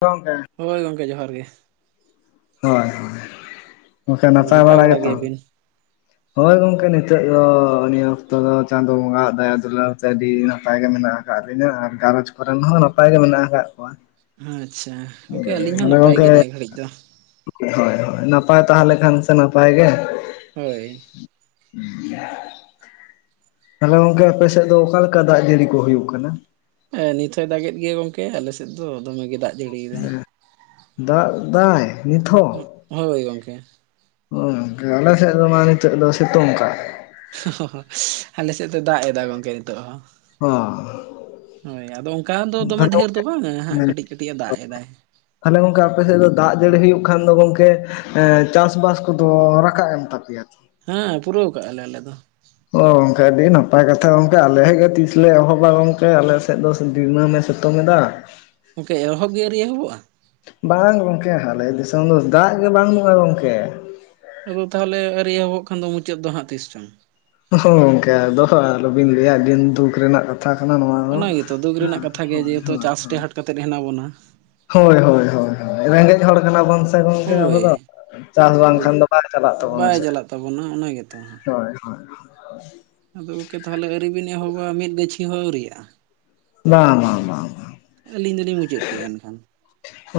ᱜᱚᱝᱠᱮ᱾ ᱦᱳᱭ ᱜᱚᱝᱠᱮ, ᱡᱚᱦᱟᱨ ᱜᱮ᱾ ᱦᱳᱭ, ᱜᱚᱝᱠᱮ ᱱᱟᱯᱟᱭ ᱵᱟᱲᱟ ᱜᱮᱛᱚ? [inaudible] ᱦᱳᱭ ᱜᱚᱝᱠᱮ, ᱱᱤᱛᱳ ᱫᱚ ᱱᱤᱭᱟᱹ ᱚᱠᱛᱚ ᱫᱚ ᱪᱟᱸᱫᱚ ᱵᱚᱸᱜᱟᱣᱟᱜ ᱫᱟᱭᱟ ᱫᱩᱞᱟᱹᱲ ᱛᱮ ᱟᱹᱰᱤ ᱱᱟᱯᱟᱭ ᱜᱮ ᱢᱮᱱᱟᱜ-ᱟ᱾ ᱟᱠᱟᱫ ᱞᱤᱧᱟ ᱟᱨ ᱜᱷᱟᱨᱚᱡᱽ ᱠᱚᱨᱮᱱ ᱦᱚᱸ ᱱᱟᱯᱟᱭ ᱜᱮ ᱢᱮᱱᱟᱜ ᱟᱠᱟᱫ ᱠᱚᱣᱟ᱾ ᱟᱪᱪᱷᱟ, ᱜᱚᱝᱠᱮ ᱟᱹᱞᱤᱧ ᱦᱚᱸ ᱛᱟᱦᱞᱮ ᱱᱟᱯᱟᱭ ᱜᱚᱝᱠᱮ ᱜᱮ ᱱᱤᱭᱟᱹ ᱜᱷᱟᱹᱲᱤᱡ ᱫᱚ᱾ ᱦᱳᱭ ᱦᱳᱭ, ᱛᱟᱦᱮᱞᱮ ᱠᱷᱟᱱ ᱥᱮ ᱱᱟᱯᱟᱭ ᱜᱮ᱾ ᱦᱳᱭ᱾ [unintelligible] ᱛᱟᱞᱦᱮ ᱜᱚᱝᱠᱮ, ᱟᱯᱮ ᱥᱮᱫ ᱫᱚ ᱚᱠᱟ ᱞᱮᱠᱟ ᱫᱟᱜ ᱡᱟᱨᱤ ᱠᱚ ᱦᱩᱭᱩᱜ ᱠᱟᱱᱟ? ᱦᱮᱸ, ᱱᱤᱛ ᱦᱚᱸᱭ ᱫᱟᱜᱮᱫ ᱜᱮᱭᱟ ᱜᱚᱝᱠᱮ, ᱟᱞᱮ ᱥᱮᱫ ᱫᱚ ᱫᱚᱢᱮ ᱜᱮ ᱫᱟᱜ ᱡᱟᱹᱲᱤᱭᱮᱫᱟᱭ᱾ ᱦᱮᱸ, ᱫᱟᱜ ᱫᱟᱭ ᱱᱤᱛᱚ ᱦᱚᱸ? ᱦᱳᱭ ᱜᱚᱝᱠᱮ᱾ ᱦᱳᱭ ᱜᱚᱝᱠᱮ ᱟᱞᱮ ᱥᱮᱫ ᱫᱚ ᱢᱟ ᱱᱤᱛᱚᱜ ᱫᱚ ᱥᱤᱛᱩᱝ ᱠᱟᱜ᱾ [unintelligible] ᱟᱞᱮ ᱥᱮᱫ ᱫᱚ ᱫᱟᱜ ᱮᱫᱟ ᱜᱚᱝᱠᱮ ᱱᱤᱛᱚᱜ ᱦᱚᱸ᱾ ᱚ ᱦᱳᱭ, ᱟᱫᱚ ᱚᱝᱠᱟ ᱫᱚ ᱫᱚᱢᱮ ᱛᱟᱦᱞᱮ ᱰᱷᱮᱨ ᱫᱚ ᱜᱚᱝᱠᱮ ᱵᱟᱝᱟ ᱦᱟᱸᱜ ᱠᱟᱹᱴᱤᱡ ᱠᱟᱹᱴᱤᱡ ᱮ ᱫᱟᱜ ᱮᱫᱟᱭ᱾ ᱛᱟᱦᱞᱮ ᱜᱚᱝᱠᱮ, ᱟᱯᱮ ᱥᱮᱫ ᱫᱚ ᱫᱟᱜ ᱡᱟᱹᱲᱤ ᱦᱩᱭᱩᱜ ᱠᱷᱟᱱ ᱫᱚ ᱜᱚᱝᱠᱮ ᱮ ᱪᱟᱥᱵᱟᱥ ᱠᱚᱫᱚ ᱨᱟᱠᱟᱵ ᱮᱱ ᱛᱟᱯᱮᱭᱟ ᱛᱚ? ᱦᱮᱸ ᱯᱩᱨᱟᱹᱣ ᱠᱟᱜ-ᱟ ᱞᱮ ᱟᱞᱮ ᱫᱚ᱾ ᱚ ᱜᱚᱝᱠᱮ ᱟᱹᱰᱤ ᱱᱟᱯᱟᱭ ᱠᱟᱛᱷᱟ ᱜᱚᱝᱠᱮ, ᱟᱞᱮ ᱥᱮᱫ ᱜᱮ ᱛᱤᱥ ᱞᱮ ᱮᱦᱚᱵᱟ ᱜᱚᱝᱠᱮ ᱟᱞᱮ ᱥᱮᱫ ᱫᱚ ᱫᱤᱱᱟᱹᱢᱮ ᱥᱤᱛᱳᱝ ᱮᱫᱟ᱾ [inaudible] ᱜᱚᱝᱠᱮ ᱚᱦᱚᱜ ᱜᱮ ᱟᱣᱨᱤ ᱮᱦᱚᱵᱚᱜ-ᱟ? ᱵᱟᱝ ᱜᱚᱝᱠᱮ, ᱟᱞᱮ ᱫᱤᱥᱚᱢ ᱫᱚ ᱫᱟᱜ ᱜᱮ ᱵᱟᱝ ᱵᱟᱱᱩᱜ-ᱟ ᱜᱚᱝᱠᱮ᱾ ᱟᱫᱚ ᱛᱟᱦᱚᱞᱮ ᱟᱣᱨᱤ ᱮᱦᱚᱵᱚᱜ ᱠᱷᱟᱱ ᱫᱚ ᱢᱩᱪᱟᱹᱫ ᱫᱚ ᱦᱟᱜ ᱛᱤᱥ ᱪᱚᱝ? ᱦᱚᱸ ᱜᱚᱝᱠᱮ, ᱟᱫᱚ ᱟᱞᱚᱵᱤᱱ ᱞᱟᱹᱭᱟ ᱟᱰᱤ ᱫᱩᱠ ᱨᱮᱱᱟᱜ ᱠᱟ ᱠᱛᱷᱟ ᱠᱟᱱᱟ ᱱᱚᱣᱟ ᱫᱚ ᱚᱱᱟ ᱜᱮᱛᱚ ᱫᱩᱠ ᱨᱮᱱᱟᱜ ᱦᱮᱸ ᱠᱟᱛᱷᱟ ᱜᱮ ᱦᱳᱭ ᱡᱮᱦᱮᱛᱩ ᱦᱳᱭ ᱪᱟᱥ ᱾ ᱴᱮᱦᱟᱴ ᱠᱟᱛᱮᱫ ᱦᱮᱱᱟᱜ ᱵᱚᱱᱟ ᱦᱳᱭ ᱦᱳᱭ ᱦᱳᱭ ᱦᱳᱭ, ᱨᱮᱸᱜᱮᱡ ᱦᱚᱲ ᱠᱟᱱᱟ ᱵᱚᱱ ᱥᱮ ᱜᱚᱝᱠᱮ ᱟᱵᱚ ᱦᱳᱭ ᱫᱚ᱾ ᱪᱟᱥ ᱟᱫᱚ ᱵᱟᱝᱠᱷᱟᱱ ᱫᱚ ᱵᱟᱝ ᱪᱟᱞᱟᱜ ᱛᱟᱵᱚᱱᱟ ᱵᱟᱭ ᱥᱮ, ᱪᱟᱞᱟᱜ ᱛᱟᱵᱚᱱᱟ ᱚᱱᱟ ᱜᱮᱛᱚ ᱦᱟᱸᱜ᱾ ᱦᱳᱭ ᱦᱳᱭ᱾ ᱟᱫᱚ ᱜᱚᱝᱠᱮ ᱛᱟᱦᱚᱞᱮ ᱟᱹᱣᱨᱤ ᱵᱤᱱ ᱮᱦᱚᱵᱟ ᱢᱤᱫ ᱜᱟᱹᱪᱷᱤ ᱦᱚᱸ ᱟᱹᱣᱨᱤᱭᱟᱜ-ᱟ? ᱵᱟᱝ ᱵᱟᱝ ᱵᱟᱝ ᱵᱟᱝ᱾ ᱟᱹᱞᱤᱧ ᱫᱩᱞᱤᱧ ᱢᱩᱪᱟᱹᱫ ᱠᱮᱜ-ᱟ ᱮᱱᱠᱷᱟᱱ᱾